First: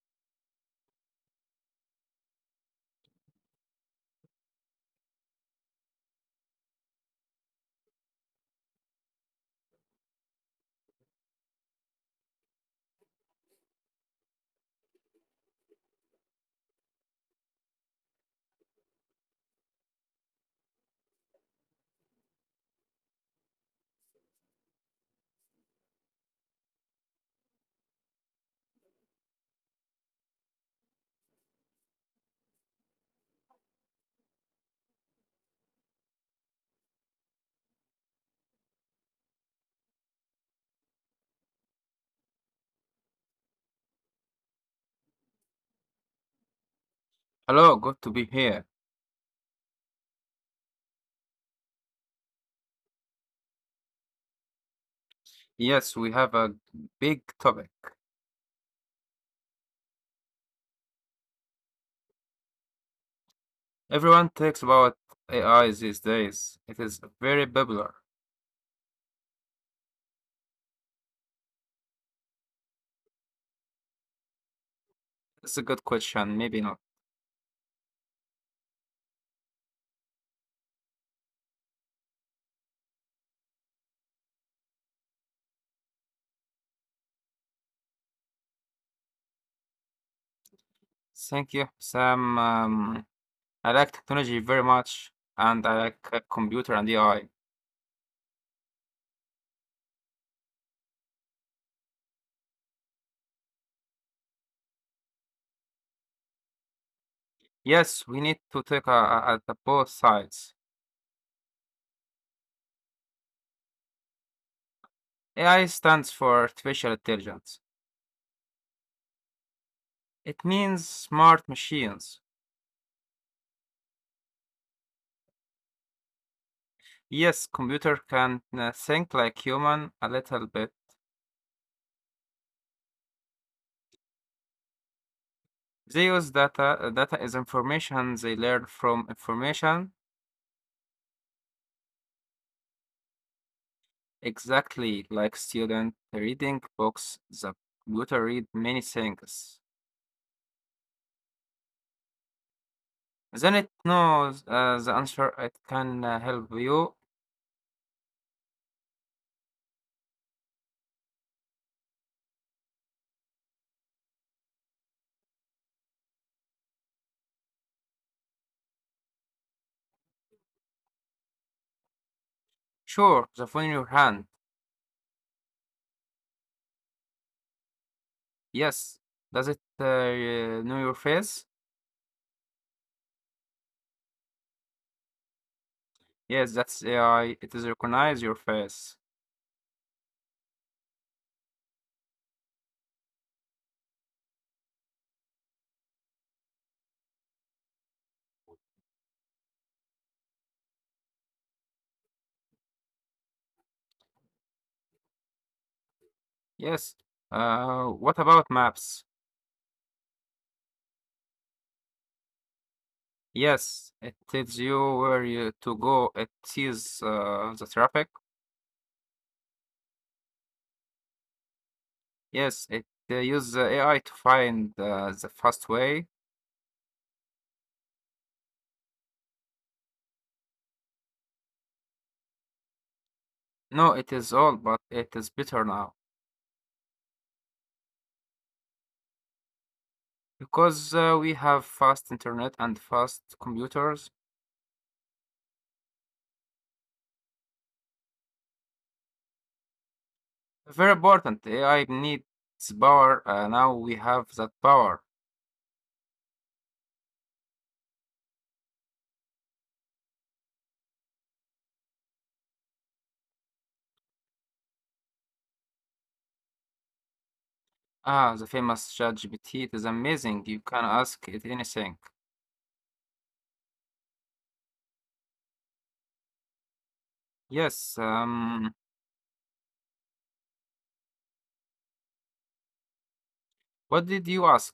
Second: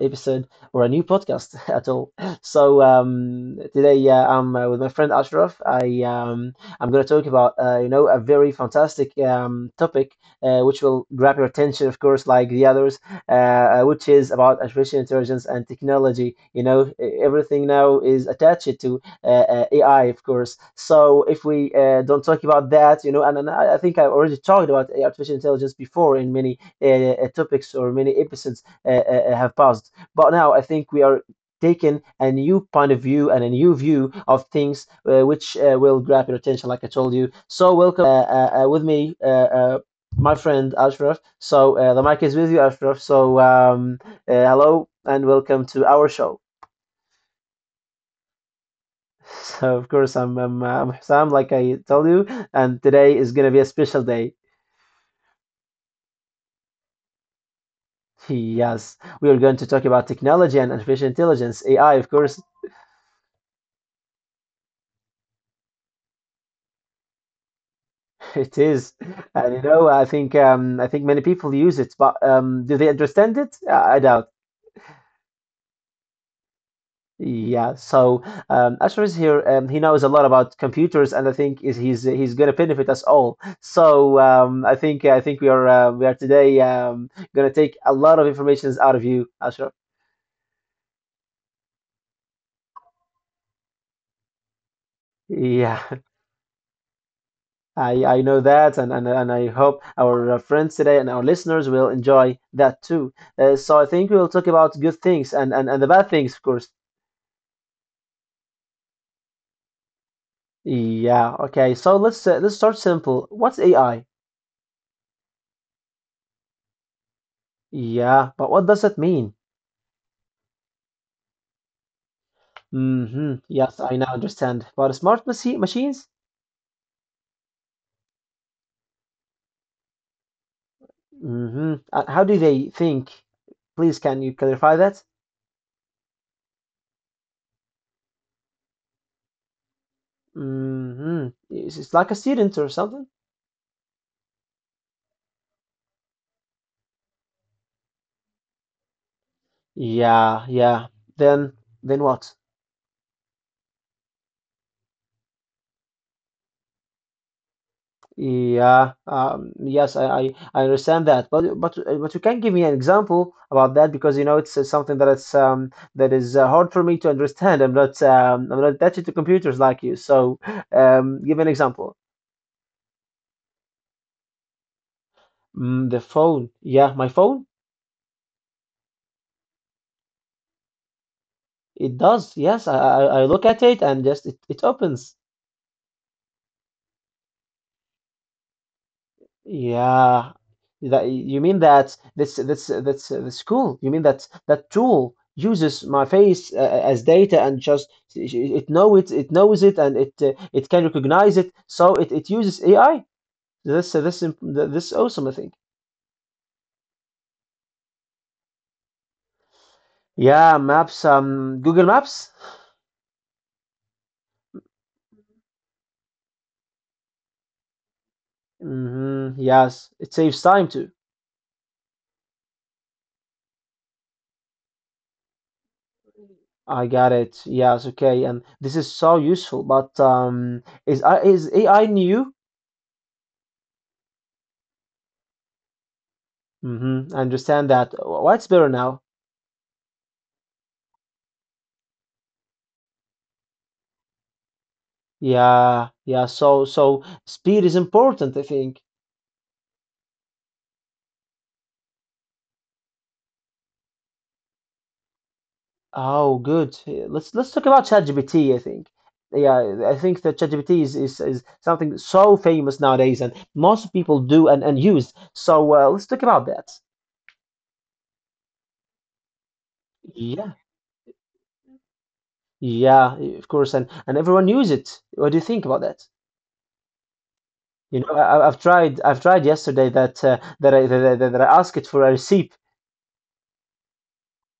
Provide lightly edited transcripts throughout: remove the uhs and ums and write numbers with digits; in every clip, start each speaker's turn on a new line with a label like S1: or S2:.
S1: episode or a new podcast at all. Today I'm with my friend Ashraf. I'm going to talk about a very fantastic topic which will grab your attention, of course, like the others, which is about artificial intelligence and technology. You know, everything now is attached to AI, of course. So if we don't talk about that, and I think I already talked about artificial intelligence before in many topics or many episodes have passed. But now I think we are taking a new point of view and a new view of things which will grab your attention, like I told you. So welcome with me. My friend Ashraf. So the mic is with you, Ashraf. Hello and welcome to our show.
S2: Hello, good to be here.
S1: So of course I'm Sam, like I told you, and today is gonna be a special day.
S2: Yes, we have a big topic.
S1: Yes, we are going to talk about technology and artificial intelligence, AI, of course.
S2: Everyone talks about AI these days. It is very popular.
S1: It is, and you know, I think many people use it, but do they understand it? I doubt.
S2: It's a good question, maybe not.
S1: Yeah. Asher is here. He knows a lot about computers, and I think is he's going to benefit us all. I think we are today going to take a lot of informations out of you, Asher.
S2: Thank you, Sam. I like technology very much, and I
S1: Yeah,
S2: like computer and AI.
S1: I know that, and I hope our friends today and our listeners will enjoy that too. So I think we'll talk about good things and the bad things, of course.
S2: Yes, we need to take at the both sides.
S1: Yeah, okay. So let's start simple. What's AI?
S2: AI stands for artificial intelligence.
S1: Yeah, but what does that mean?
S2: It means smart machines.
S1: Mm-hmm. Yes, I now understand. But machines?
S2: Yes, computer can think like human a little bit.
S1: Mm-hmm. How do they think? Please, can you clarify that?
S2: They use data. Data is information. They learn from information.
S1: Mm-hmm. It's like a student or something?
S2: Exactly like student reading books. The computer read many things.
S1: Yeah, yeah. Then then what?
S2: Then it knows the answer. It can help you.
S1: Yeah, yes, I understand that, but you can give me an example about that, because you know it's something that is hard for me to understand. I'm not attached to computers like you, so give an example.
S2: Sure, the phone in your hand.
S1: Mm, the phone, yeah, my phone,
S2: Yes. Does it know your face?
S1: it does. Yes, I look at it and it opens.
S2: Yes, that's AI. It is recognize your face.
S1: Yeah, that you mean that this the school? You mean that that tool uses my face as data and just it knows it and it can recognize it, so it uses AI. This awesome, I think.
S2: Yes. What about maps?
S1: Yeah, maps. Google Maps.
S2: Yes, it tells you where you to go. It sees the traffic.
S1: Hmm. Yes, it saves time too.
S2: Yes, it they use the AI to find the fast way.
S1: I got it. Yes, okay, and this is so useful. But is I is AI new?
S2: No, it is all, but it is better now
S1: Mm-hmm. I understand that. What's better now?
S2: because we have fast internet and fast computers.
S1: Yeah, yeah. So, so speed is important, I think.
S2: Very important. AI needs power. Now we have that power.
S1: Oh, good. Yeah, let's talk about ChatGPT, I think. Yeah, I think that ChatGPT is something so famous nowadays, and most people do and use. So let's talk about that.
S2: Ah, the famous ChatGPT. It is amazing. You
S1: Yeah,
S2: can ask it anything.
S1: yeah, of course, and everyone use it. What do you think about that?
S2: Yes.
S1: You know, I've tried yesterday that I asked it for a receipt.
S2: What did you ask?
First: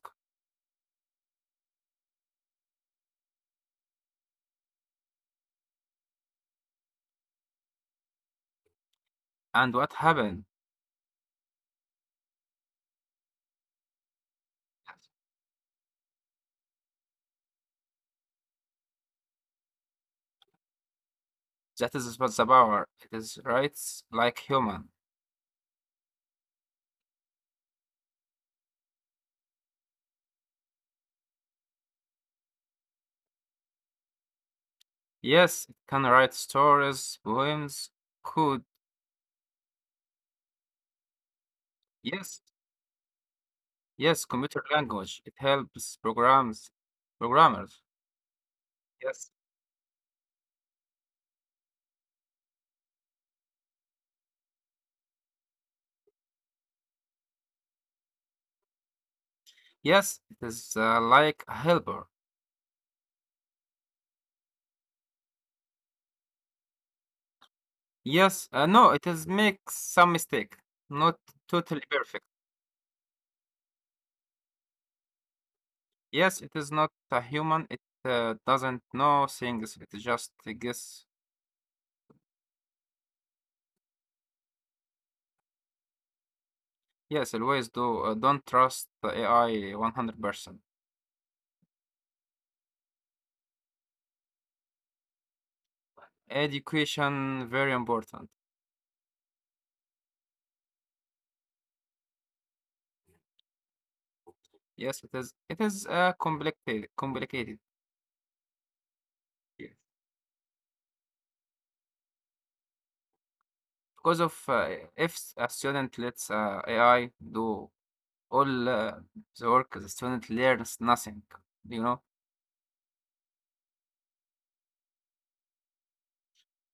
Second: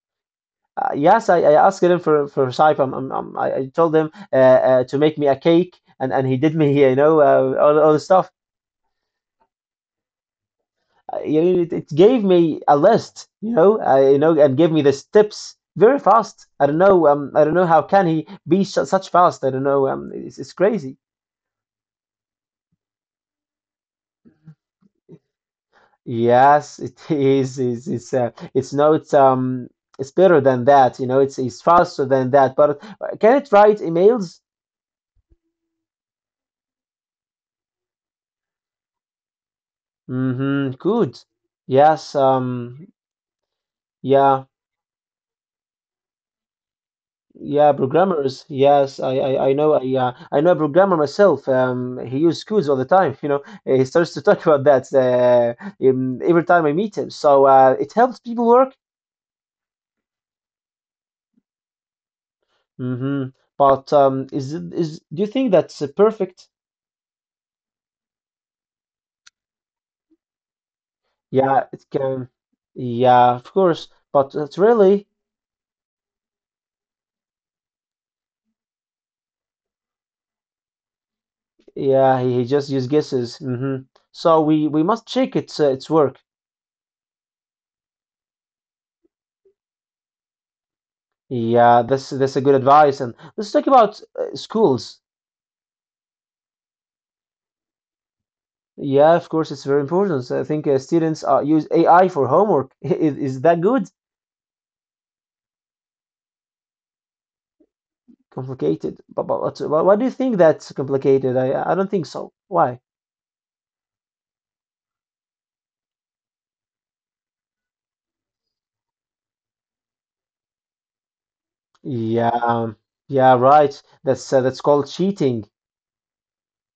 S1: I asked him for Saif. I told him to make me a cake, and he did me, you know, all the stuff.
S2: And what happened?
S1: It gave me a list, and gave me the tips very fast. I don't know how can he be su such fast. I don't know, It's crazy.
S2: That is what the power. It is rights like human.
S1: Yes, it is. It's not it's better than that, you know. It's faster than that. But can it write emails?
S2: Yes, it can write stories, poems, code.
S1: Mm-hmm. Good. Yes.
S2: Yes, yes,
S1: Yeah,
S2: computer language. It helps programs,
S1: yeah,
S2: programmers.
S1: programmers. Yes,
S2: Yes,
S1: I know. I know a programmer myself. He uses codes all the time. You know, he starts to talk about that every time I meet him. So it helps people work.
S2: yes, it is like a helper.
S1: Hmm. But is it is do you think that's perfect?
S2: Yes, no, it is makes some mistake, not
S1: Yeah,
S2: totally
S1: it
S2: perfect.
S1: can. Yeah, of course. But it's really,
S2: Yes, it is not a human. It doesn't know things. It just guess.
S1: yeah, he just uses guesses. Hmm. So we must check its work.
S2: Yes, always do. Don't trust the AI 100%.
S1: Yeah, that's a good advice. And let's talk about schools.
S2: Education very important.
S1: Yeah, of course, it's very important. So I think students use AI for homework. Is that good?
S2: Yes, it is. It is complicated.
S1: Complicated. But what's,
S2: Yes.
S1: why do you think that's complicated? I don't think so. Why?
S2: Because of if a student lets AI do all the work, the student learns nothing. You know,
S1: Yeah, um, yeah, right. That's called cheating.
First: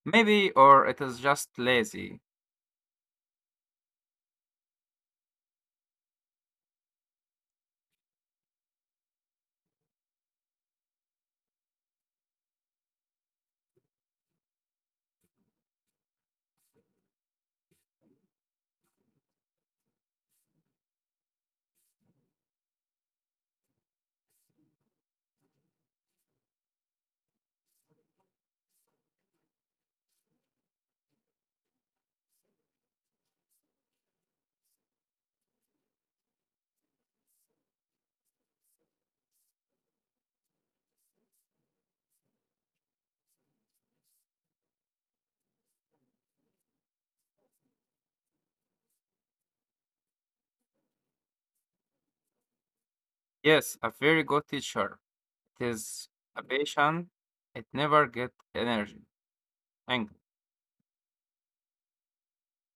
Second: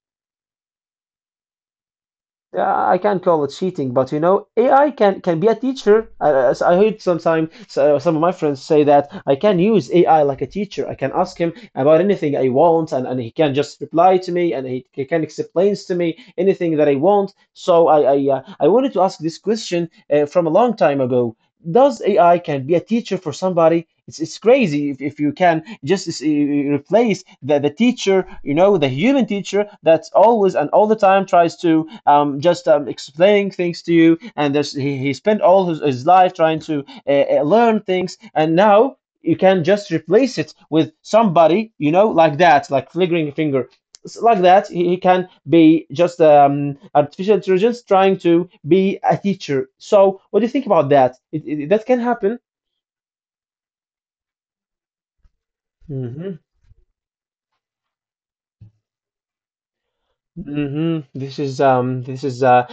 S2: maybe or it is just lazy.
S1: Yeah, I can't call it cheating, but you know, AI can be a teacher. I heard sometime some of my friends say that I can use AI like a teacher. I can ask him about anything I want, and he can just reply to me, and he can explains to me anything that I want. So I wanted to ask this question from a long time ago, does AI can be a teacher for somebody? It's crazy if you can just replace the teacher, you know, the human teacher that's always and all the time tries to just explaining things to you. And there's, he spent all his life trying to learn things. And now you can just replace it with somebody, you know, like that, like flickering a finger, like that he can be just artificial intelligence trying to be a teacher. So what do you think about that? That can happen?
S2: Yes, a very good teacher. It is
S1: Hmm.
S2: a patient. It never get energy, angry.
S1: Hmm. This is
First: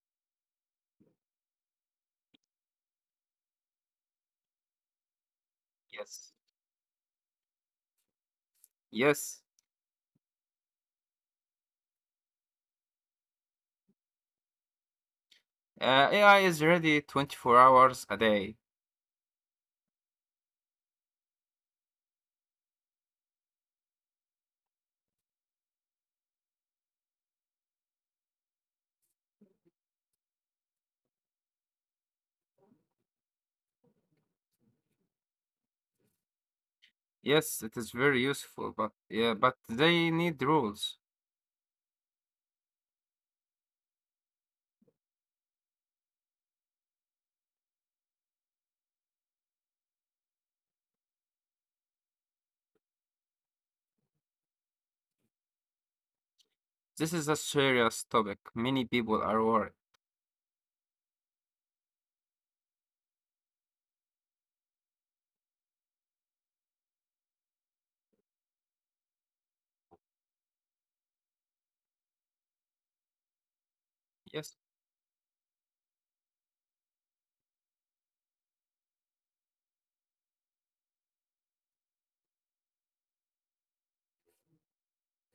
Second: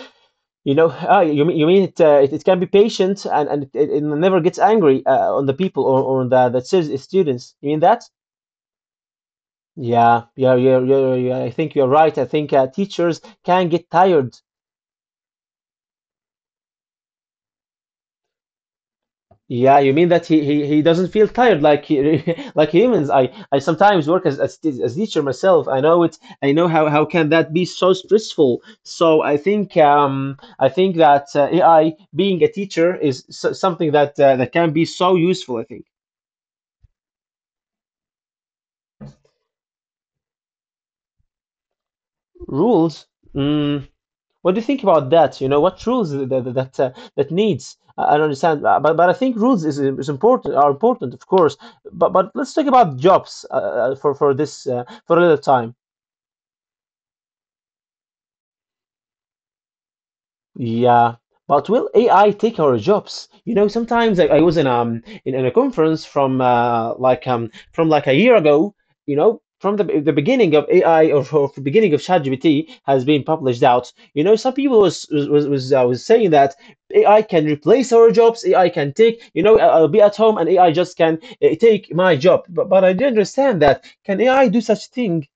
S1: You know, ah, you mean it, it can be patient, and it never gets angry on the people or on
S2: Yes,
S1: the students. You mean that?
S2: yes.
S1: Yeah, yeah, yeah, yeah, yeah. I think you're right. I think teachers can get tired.
S2: AI is ready 24 hours a day.
S1: Yeah, you mean that he he doesn't feel tired like he, like humans. I sometimes work as as teacher myself. I know it. I know how can that be so stressful. So I think that AI being a teacher is something that that can be so useful. I think
S2: Yes, it is very useful, but yeah, but they need rules.
S1: rules. Mm, what do you think about that? You know, what rules that needs? I don't understand. But I think rules is important are important, of course. But let's talk about jobs for this for a little time.
S2: This is a serious topic. Many people are worried.
S1: Yeah, but will AI take our jobs? You know, sometimes I was in a conference from from like a year ago, you know, from the beginning of AI, or the beginning of ChatGPT has been published out. You know, some
S2: Yes.
S1: people was saying that AI can replace our jobs. AI can take, you know, I'll be at home and AI just can take my job. But I do understand that. Can AI do such thing?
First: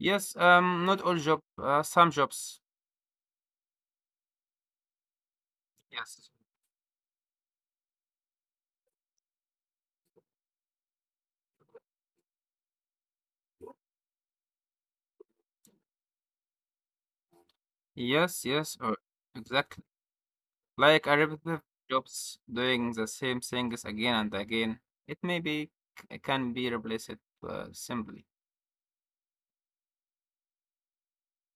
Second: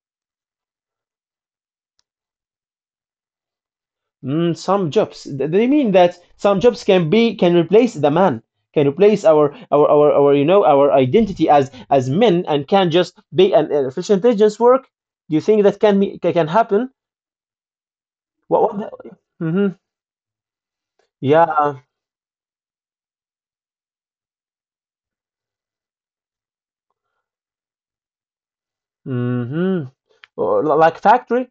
S2: Yes, not all job, some jobs.
S1: Mm, some jobs. They mean that
S2: Yes.
S1: some jobs can be can replace the man, can replace our, you know, our identity as men, and can just be an artificial intelligence work. Do you think that can happen?
S2: Yes, yes,
S1: What? what.
S2: or
S1: Hmm.
S2: exactly. Like a repetitive
S1: Yeah.
S2: jobs doing the same things again and again. It may be it can be replaced simply.
S1: Hmm. Or, like factory.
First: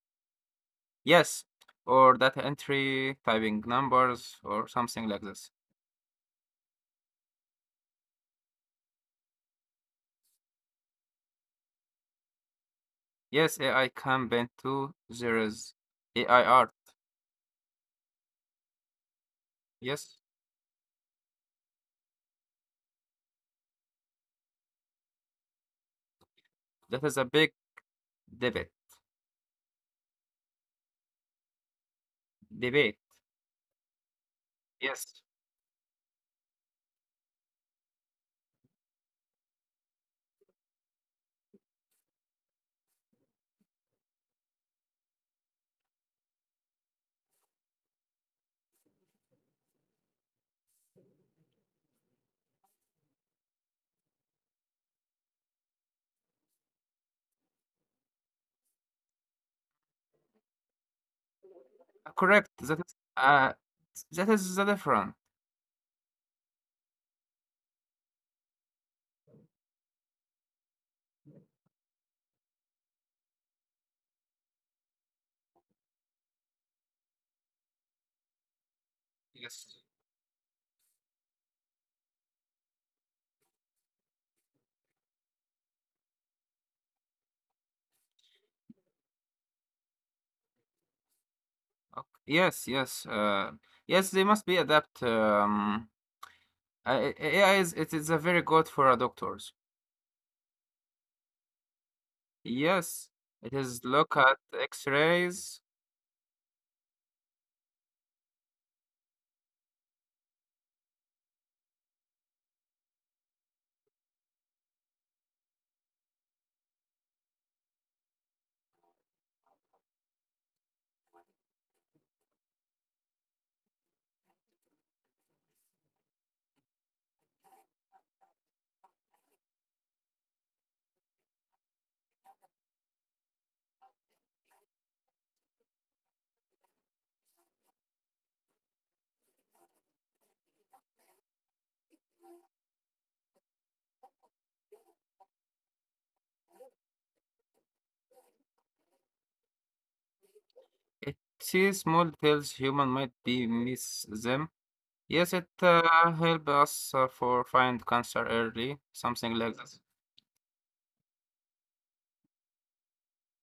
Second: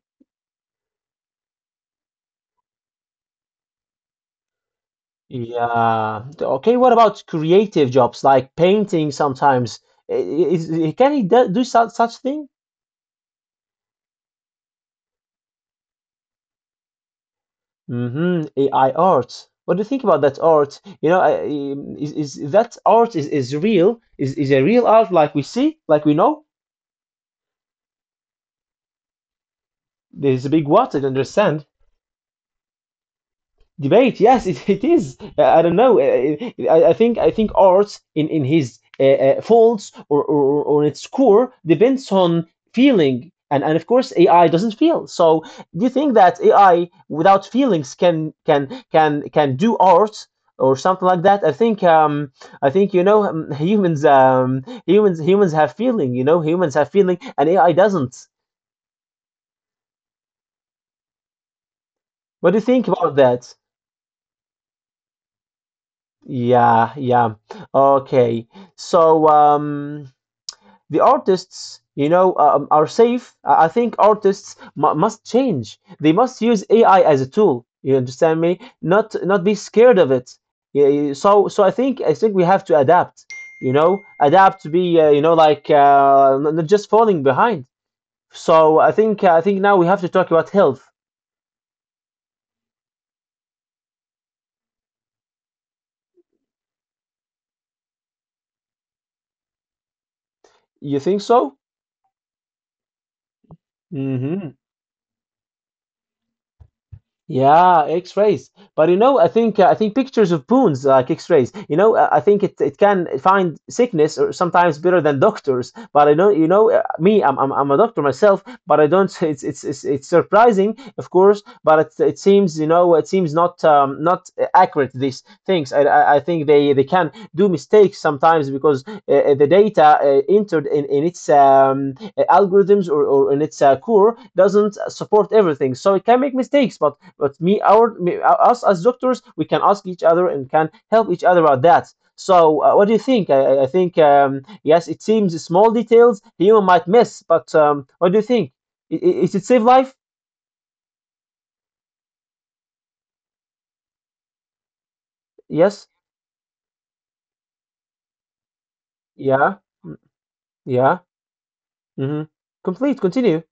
S2: Yes, or data entry, typing numbers, or something like this.
S1: Yeah. Okay. What about creative jobs like painting? Sometimes I- i- is, can he do, do such such thing?
S2: Yes, AI can bend too. There is AI art.
S1: Mm-hmm. AI art. What do you think
S2: Yes,
S1: about that art? You know, I, Is that art is real? Is a real art like we see, like we know?
S2: that is a big debate.
S1: There's a big what? I don't understand.
S2: Debate.
S1: Debate, yes, it
S2: Yes.
S1: is. I don't know. I think art in his faults, or or its core depends on feeling, and of course AI doesn't feel. So do you think that AI without feelings can do art or something like that? I think you know humans humans have feeling. You know humans have feeling, and AI doesn't. What
S2: Correct.
S1: do you think about that?
S2: That is the different.
S1: Yeah, yeah. Okay. So, the artists, are safe. I think artists mu must change. They must use AI as a tool. You understand me? Not be
S2: Yes.
S1: scared of it. Yeah, yeah. So, I think we have to adapt. You know, adapt to be, you know, like not just falling behind. So I think now we have to talk about health.
S2: Okay. Yes. Yes. They must be adapt. AI is it is a very good for doctors.
S1: You think so?
S2: Yes. It is look at
S1: Hmm.
S2: X-rays.
S1: Yeah, X-rays. But you know, I think pictures of bones, like X-rays. You know, I think it can find sickness or sometimes better than doctors. But I don't, me, I'm a doctor myself, but I don't. It's surprising, of course, but it seems, it seems not accurate. These things, I think they can do mistakes sometimes because the data entered in its algorithms or in its core doesn't support everything, so it can make mistakes. But us as doctors, we can ask each other and can help each other about that. So what do you think? I think yes, it seems small details human might miss, but what do you think? Is it save life?
S2: It sees small details human might be miss them. Yes. It
S1: Yes.
S2: help us for find cancer early. Something
S1: Yeah.
S2: like that.
S1: Mm, yeah. Hmm. Complete, continue.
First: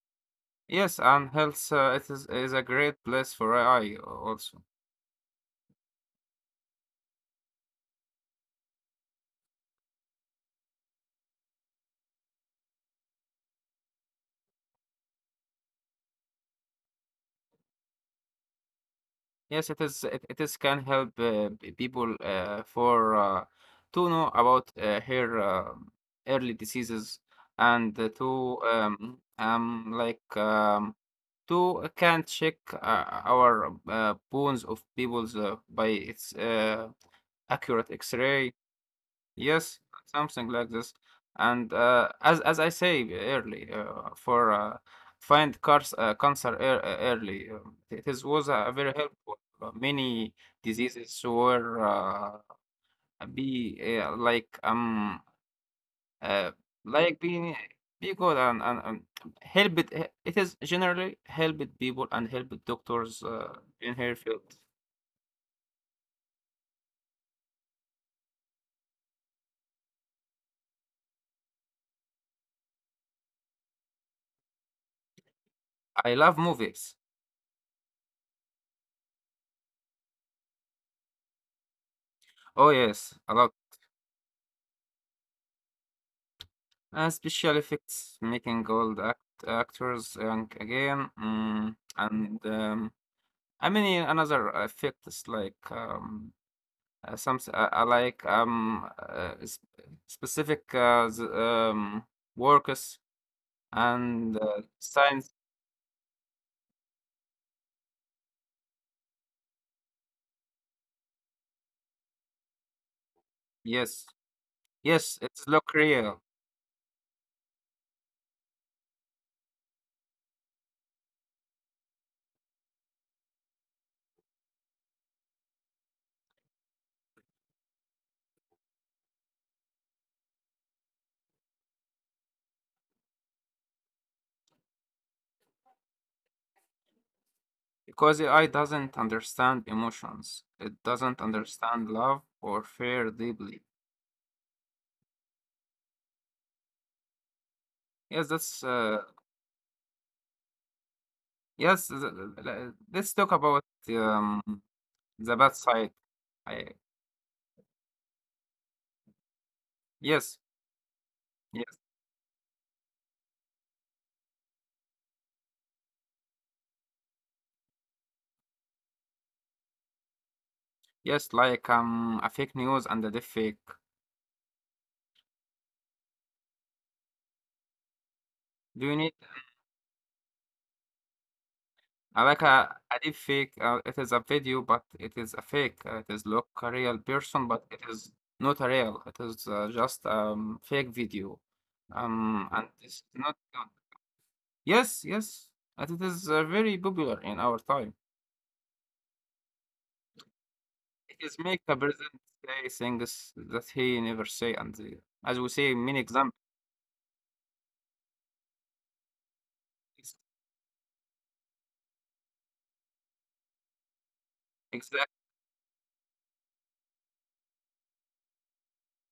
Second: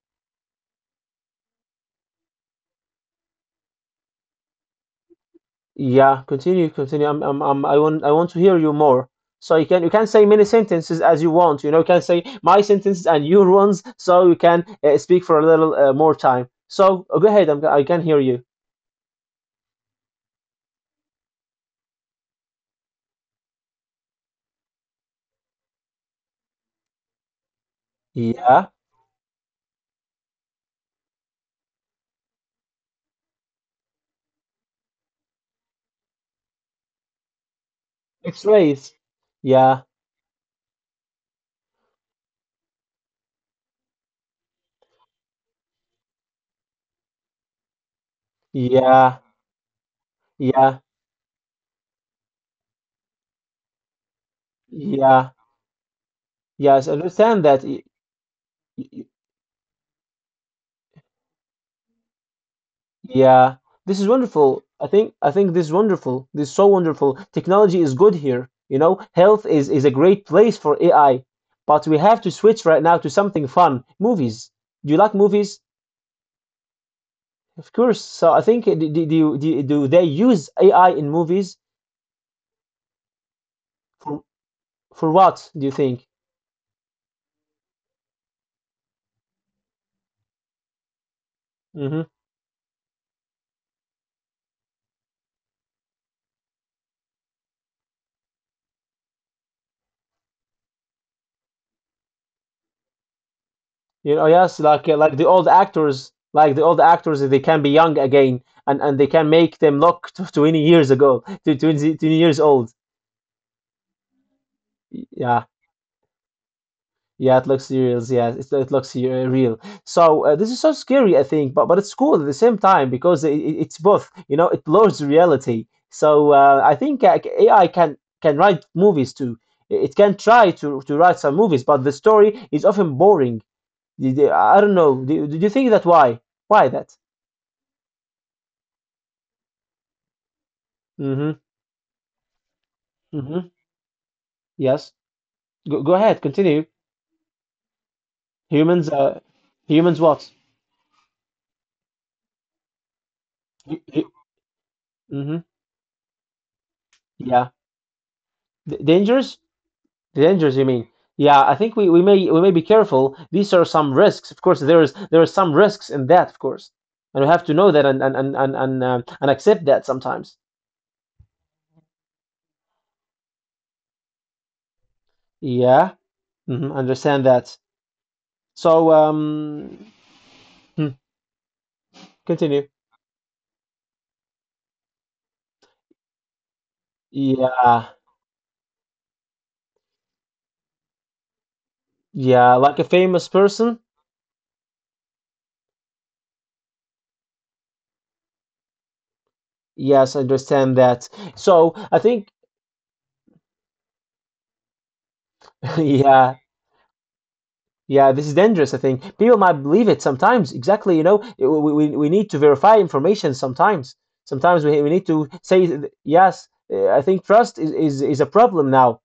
S2: Yes, and health it is a great place for AI also.
S1: Yeah, continue, continue. I want to hear you more. So you can say many sentences as you want. You know, you can say my sentences and your ones, so you can speak for a little more time. So go ahead. I'm, I can hear you.
S2: Yes, it is. It is can help people for to know about her early diseases and
S1: Yeah,
S2: to can check our bones of people's by its accurate X-ray.
S1: X-rays.
S2: Yes,
S1: Yeah,
S2: something like this. And as I say early, for find cars cancer early, it is was very
S1: yeah,
S2: helpful. Many
S1: yeah,
S2: diseases were be
S1: yeah.
S2: uh,
S1: Yes,
S2: like
S1: understand
S2: being
S1: that.
S2: be good and
S1: Y-
S2: help it. It is generally helped people and helped doctors
S1: Yeah,
S2: in
S1: this is
S2: her field.
S1: wonderful. I think this is wonderful. This is so wonderful. Technology is good here. You know, health is a great place for AI, but we have to switch right now to something fun. Movies. Do you like movies?
S2: I love movies.
S1: Of course. So I think do they use AI in movies
S2: Oh yes, a lot.
S1: for for what do you think?
S2: Special effects, making old act actors young again, mm,
S1: Mm-hmm.
S2: and I mean yeah, another effects like some s- like s- specific workers
S1: You know,
S2: and
S1: yes, like the
S2: science.
S1: old actors, like the old actors, they can be young again, and they can make them look 20 years ago, to 20 20 years old.
S2: Yes, yes,
S1: Yeah.
S2: it's look real
S1: Yeah, it looks serious. Yeah, it looks real. So this is so scary, I think, but it's cool at the same time because it's both. You know, it blurs reality. So I think AI can write movies too. It can try to write some movies, but the story is often boring. I don't know. Do you think that why? Why that?
S2: because AI doesn't understand emotions. It doesn't
S1: Mm-hmm.
S2: understand love or fear
S1: Mm-hmm.
S2: deeply.
S1: Yes. Go, go ahead. Continue.
S2: Yes, that's
S1: Humans. Humans. What?
S2: Yes, th- th- th- let's talk about um, the
S1: Mm-hmm.
S2: bad side. I,
S1: Yeah. D dangerous. The
S2: yes,
S1: dangers, you mean? Yeah, I
S2: yes,
S1: think we may be careful. These are some risks. Of course, there are some risks in that, of course, and we have to know that and and accept that sometimes.
S2: yes, like a fake news and a deep fake.
S1: Yeah, hmm, understand that.
S2: Do
S1: So,
S2: you need
S1: hmm, continue.
S2: a deep fake? It is a video, but it is a fake. It is look a real person, but it
S1: Yeah,
S2: is not a real. It is just fake video.
S1: yeah,
S2: And
S1: like a
S2: it's
S1: famous
S2: not good.
S1: person.
S2: Yes, and it is very popular in our time.
S1: Yes, I understand that.
S2: His
S1: So
S2: makeup
S1: I
S2: doesn't
S1: think,
S2: say things that he never say, and as we see many examples.
S1: yeah, yeah, this is dangerous, I think. People might believe it sometimes. Exactly, you know, we need to verify information sometimes. Sometimes we need
S2: Exactly.
S1: to say, yes, I think trust is a problem now.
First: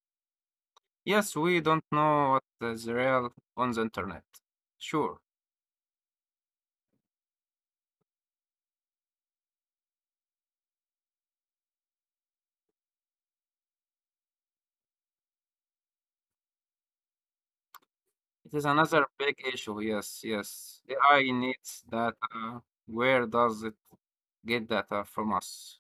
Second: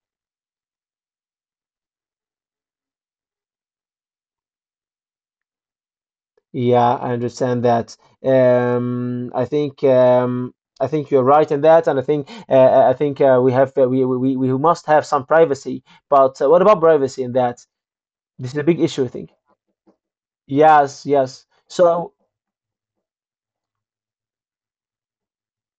S2: Yes, we don't know what is real on the internet. Sure,
S1: Yeah, I understand that. Um, I think um, I think you're right in that, and I think we, we must have some privacy. But what about privacy in that? This
S2: it
S1: is a
S2: is
S1: big issue,
S2: another
S1: I think.
S2: big issue. Yes,
S1: Yes,
S2: AI
S1: yes.
S2: needs
S1: So.
S2: data. Where does it get data from us?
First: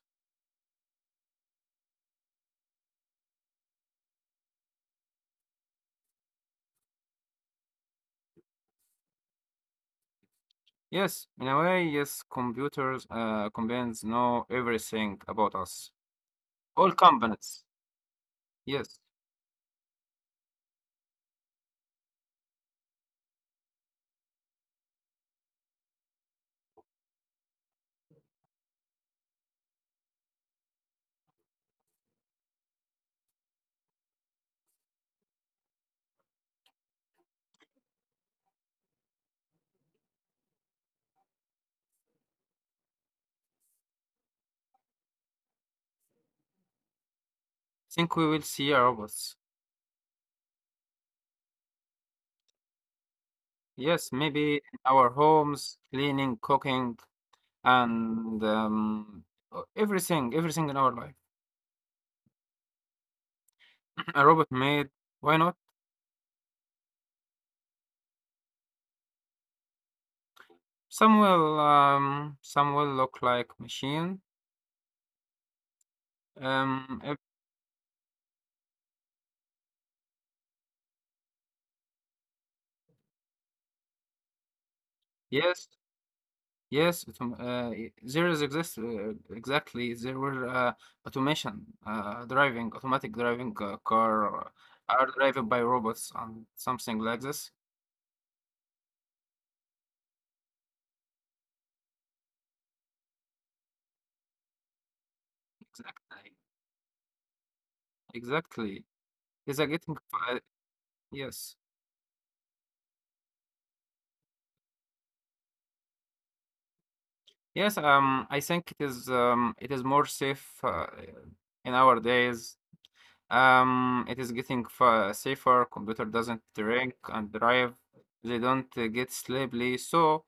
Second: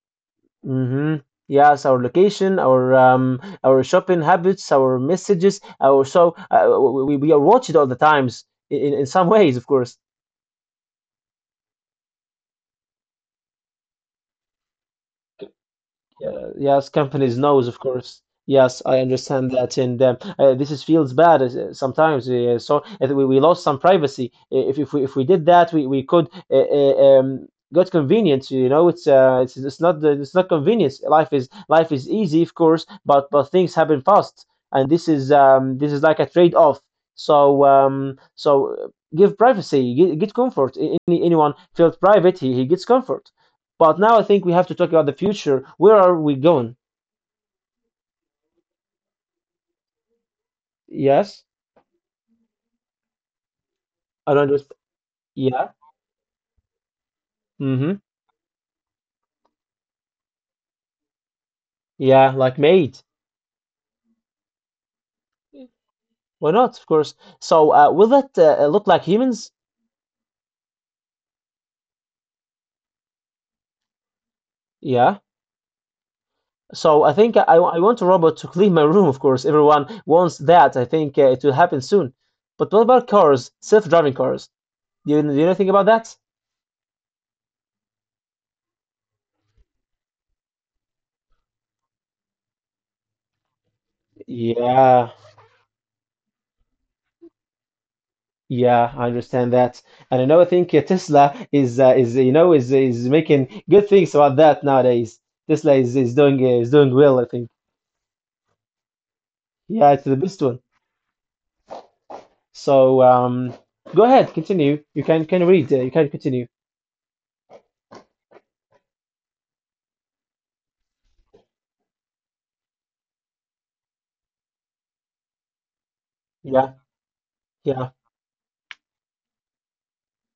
S1: Mm-hmm. Yes, our location, our shopping habits, our messages, our so we are watched all the times in some ways, of course.
S2: Yes, in a way, yes, companies know everything about us.
S1: Yeah, yes,
S2: All
S1: companies
S2: companies.
S1: knows, of course. Yes, I
S2: Yes,
S1: understand that, and this is feels bad sometimes. So we lost some privacy. If we did that, we could got convenience. You know, it's not convenience. Life is easy, of course, but things happen fast, and this is like a trade off. So give privacy, get comfort. Any anyone feels private, he gets comfort. But now I think we have to talk about the future. Where are we going?
S2: think we will see robots.
S1: Yes,
S2: Yes,
S1: I don't
S2: maybe
S1: understand.
S2: in our
S1: Yeah.
S2: homes, cleaning, cooking,
S1: Mm-hmm.
S2: and everything, everything in our life.
S1: Yeah, like mate.
S2: A robot made, why not?
S1: Why not? Of course. So, will that look like humans?
S2: Some will look like machine.
S1: Yeah. So
S2: Um,
S1: I
S2: ev-
S1: think I want a robot to clean my room. Of course, everyone wants that. I think it will happen soon. But what about cars? Self-driving cars? Do you know anything
S2: yes,
S1: about that?
S2: there is exist exactly. There were automation, automatic driving car
S1: Yeah.
S2: are driven by robots and something like this.
S1: Yeah, I understand that, and I know I think Tesla is you know is making good things about that nowadays. Tesla
S2: Exactly,
S1: is doing well, I think.
S2: exactly. Is that
S1: Yeah, it's
S2: getting?
S1: the best one.
S2: Yes.
S1: So go ahead, continue. You can read. You can continue.
S2: Yes, I think it is more safe in our days. It is getting fa safer. Computer doesn't
S1: Yeah,
S2: drink and drive.
S1: yeah,
S2: They don't get sleepy. So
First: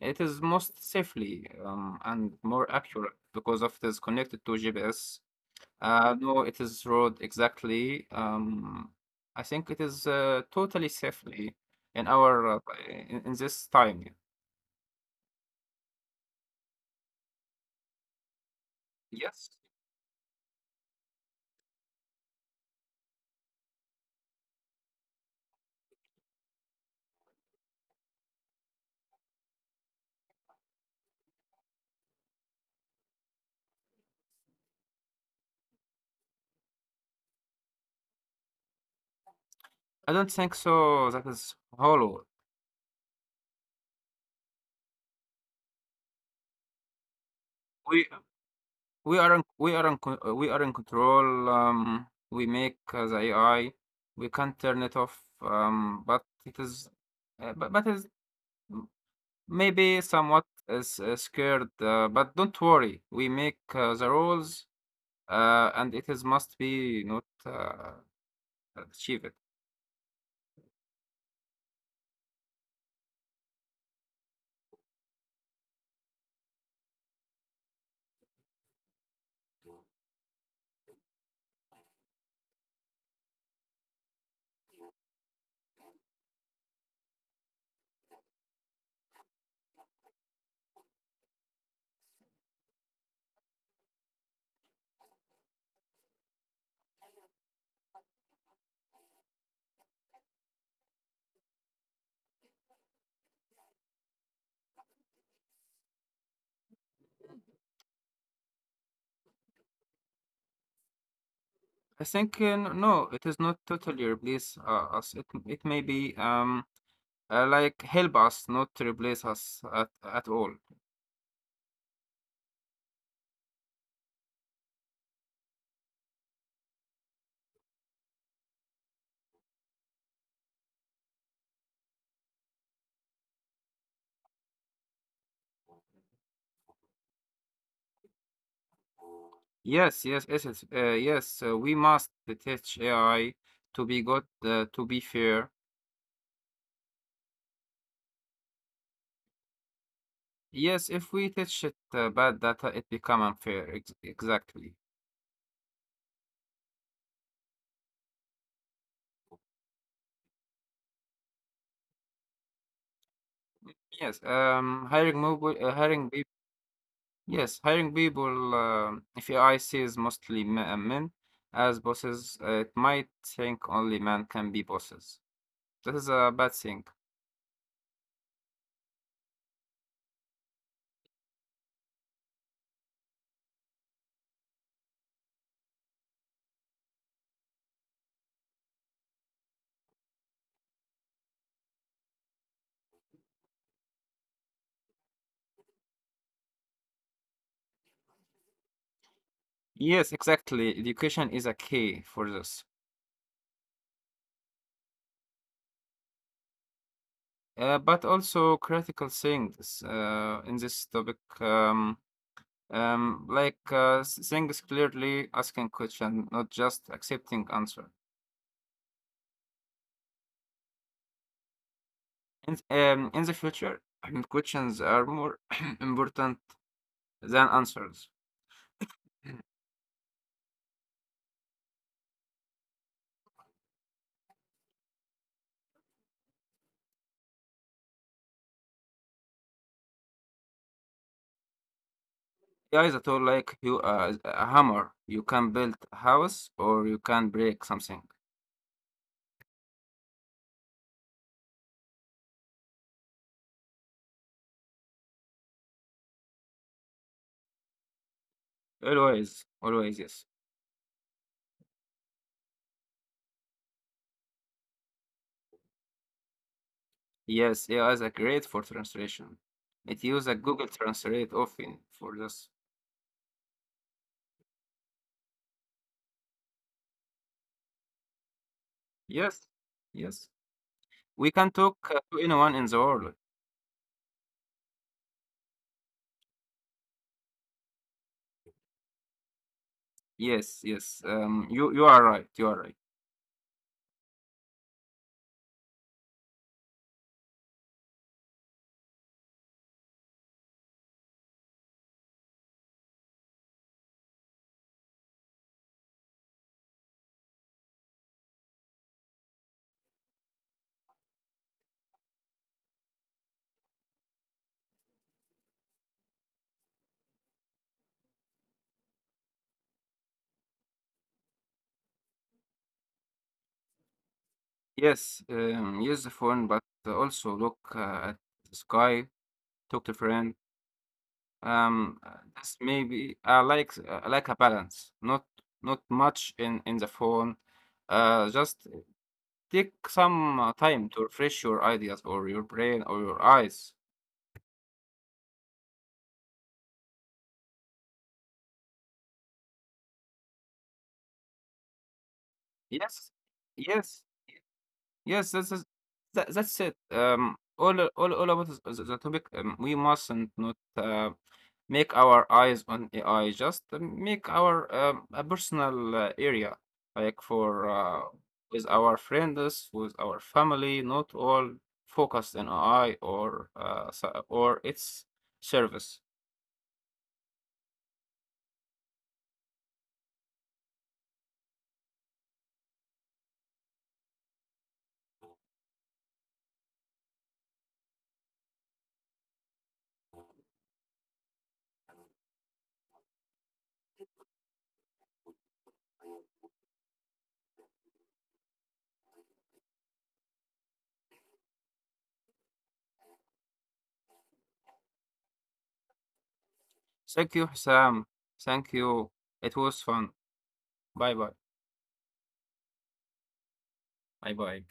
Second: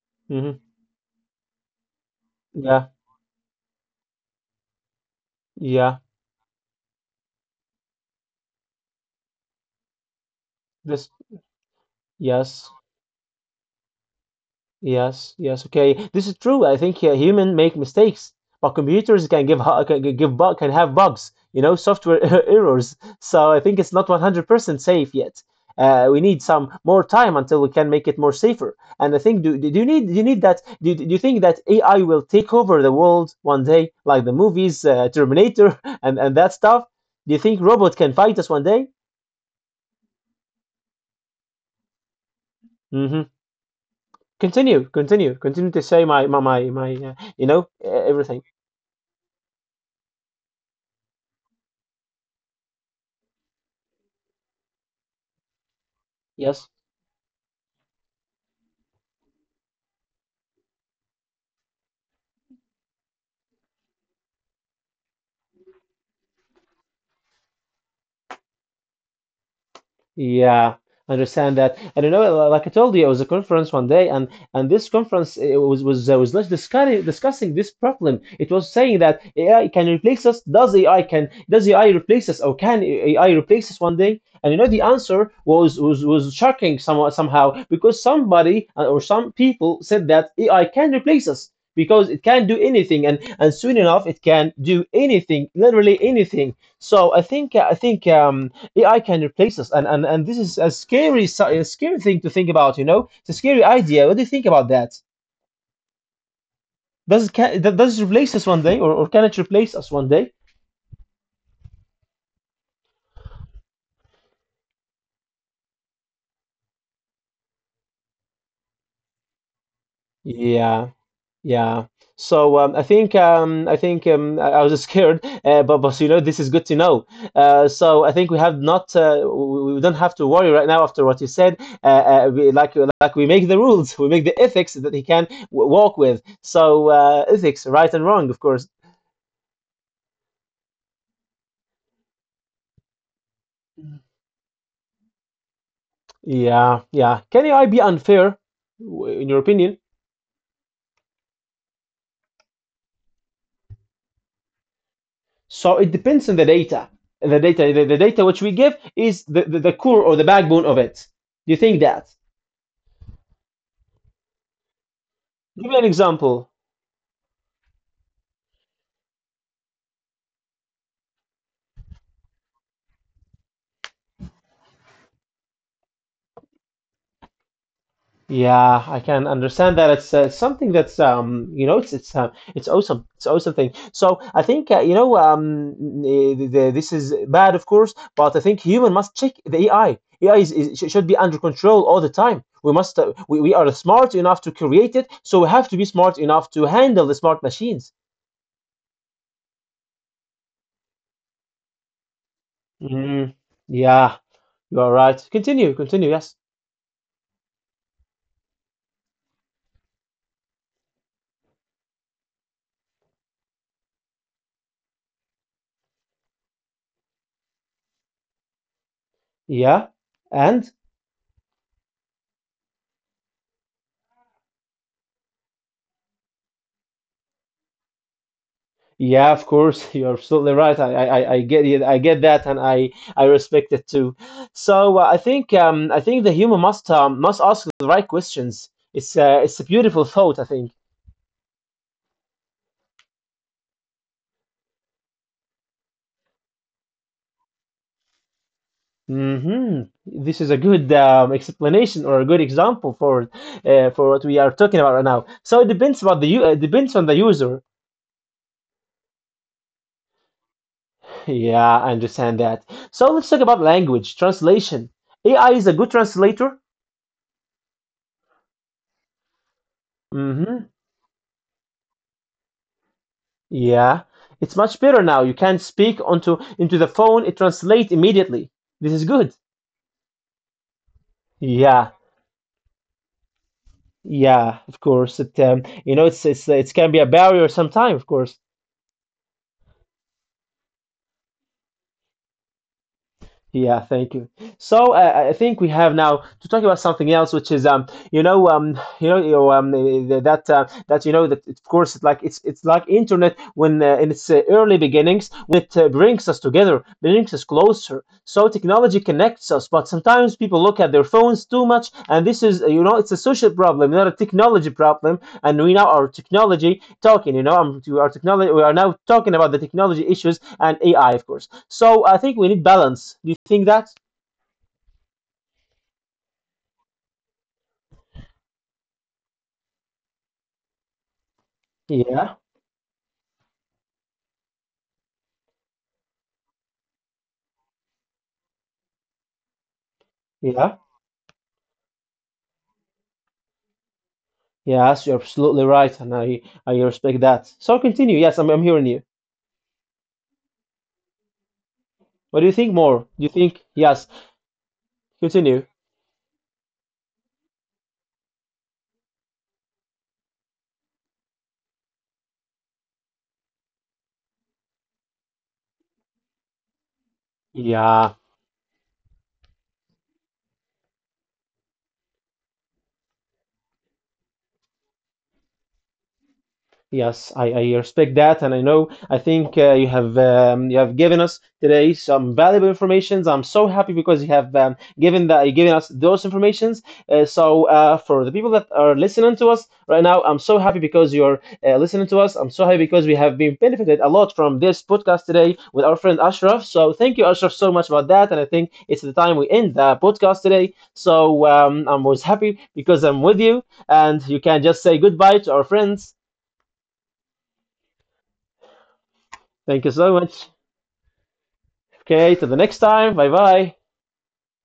S2: it is
S1: hmm,
S2: most safely and more
S1: yeah,
S2: accurate because of it is connected to GPS.
S1: yeah.
S2: No, it is road exactly. I think it is totally
S1: This
S2: safely in our uh,
S1: yes.
S2: in this time.
S1: Yes, yes, okay. This is true. I think human make mistakes, but computers can
S2: Yes.
S1: give can give bug can have bugs, you know, software errors. So I think it's not 100% safe yet. We need some more time until we can make it more safer. And I think do you need that do you think that AI will take over the world one day, like the movies, Terminator and that stuff? Do you think robot can fight us one day?
S2: I don't think so. That is hollow.
S1: Mm-hmm. Continue, continue, continue to say my you know,
S2: We
S1: everything.
S2: we are in we are in control, we make the AI. We can't turn it off, but it
S1: Yes.
S2: is, but is m- maybe somewhat is scared. But don't worry, we make the rules, and it is must be not achieved.
S1: Yeah, understand that. And you know, like I told you, it was a conference one day, and this conference it was discussing this problem. It was saying that AI can replace us. Does AI replace us, or can AI replace us one day? And you know, the answer was shocking somewhat somehow because some people said that AI can replace us because it can do anything, and soon enough it can do anything, literally anything. I think AI can replace us, and this is a scary thing to think about. You know, it's a scary idea. What do you think about that? Does it replace us one day, or can it replace us one day?
S2: I think no, it is not totally replace us. It may be like help us, not replace us at all.
S1: Yeah, yeah. So I was scared, but you know this is good to know. So I think we don't have to worry right now after what you said. Like we make the rules, we make the ethics that he can walk with. So ethics, right and wrong, of course.
S2: Yes, essence. Yes, we must teach AI to be good, to be fair.
S1: Yeah, yeah. Can AI be unfair, in your opinion?
S2: Yes, if we teach it bad data, it become unfair. Ex exactly.
S1: So it depends on the data. The data, the data which we give is the core or the backbone of it. Do you think that?
S2: Yes.
S1: Give me an
S2: Hiring people.
S1: example.
S2: Yes, hiring people. If AI sees mostly men as bosses, it might think only men can be bosses. That is a bad thing.
S1: Yeah, I can understand that. It's something that's you know, it's awesome. It's awesome thing. So I think you know this is bad, of course, but I think human must check the AI. AI should be under control all the time. We must we are smart enough to create it, so we have to be smart enough to handle the smart machines.
S2: Yes, exactly. Education is a key for this.
S1: Mm, yeah, you are right. Continue, continue. Yes.
S2: But also critical things in this topic things clearly asking question not just accepting answer
S1: Yeah. And
S2: in the future questions are more important than answers.
S1: yeah, of course, you're absolutely right. I get it. I get that, and I respect it too. So I think the human must ask the right questions. It's a beautiful thought, I think.
S2: AI is a tool like you a hammer you can build a house or you can break something.
S1: Hmm. This is a good explanation or a good example for what we are talking about right now. So it depends about depends on the user.
S2: Always always yes
S1: Yeah, I understand that. So let's talk about language translation. AI is a good translator.
S2: yes AI is a great for translation it uses a
S1: Hmm.
S2: Google Translate often for this.
S1: Yeah, it's much better now. You can speak onto into the phone. It translates immediately. This is good.
S2: Yes yes. We can talk
S1: Yeah,
S2: to anyone in the world.
S1: yeah, of course. It you know, it's it can be a barrier sometimes, of course.
S2: Yes. You you are right. You are right.
S1: Yeah, thank you. So I think we have now to talk about something else, which is you know, you know, you know, eh, eh, that that you know that of course it's like internet when in its early beginnings when it brings us together, brings us closer. So technology connects us, but sometimes people look at their phones too much, and this is you know it's a social problem, not a technology problem. And we now our technology talking to our technology, we are now talking about the technology issues and AI, of course. So I think we need balance. Do you think that?
S2: Yes, use the phone, but also look at the sky. Talk to friend.
S1: Yeah,
S2: This maybe I like a balance. Not not much in the phone. Just take some
S1: yeah,
S2: time to refresh your ideas or your brain or your eyes.
S1: yes, you're absolutely right, and I respect that. So continue, yes, I'm hearing you. What do you think more?
S2: Yes,
S1: Do you think
S2: yes.
S1: yes,
S2: Yes, that's that's
S1: continue,
S2: that's it. All about the topic. We mustn't not make our eyes on AI. Just make our a personal area, like for
S1: yeah.
S2: with our friends, with our family. Not all focused on AI or or its service.
S1: Yes, I respect that, and I know I think you have given us today some valuable informations. I'm so happy because you have given us those informations. So for the people that are listening to us right now, I'm so happy because you're listening to us. I'm so happy because we have been benefited a lot from this podcast today with our friend Ashraf. So thank you, Ashraf, so much about that, and I think it's the time we end the podcast today. So I was happy because I'm with you, and you can just say goodbye to our friends.
S2: Thank you, Sam. Thank you. It was
S1: Thank you
S2: fun.
S1: so much.
S2: Bye bye.
S1: Okay, till the next time. Bye bye.
S2: Bye bye.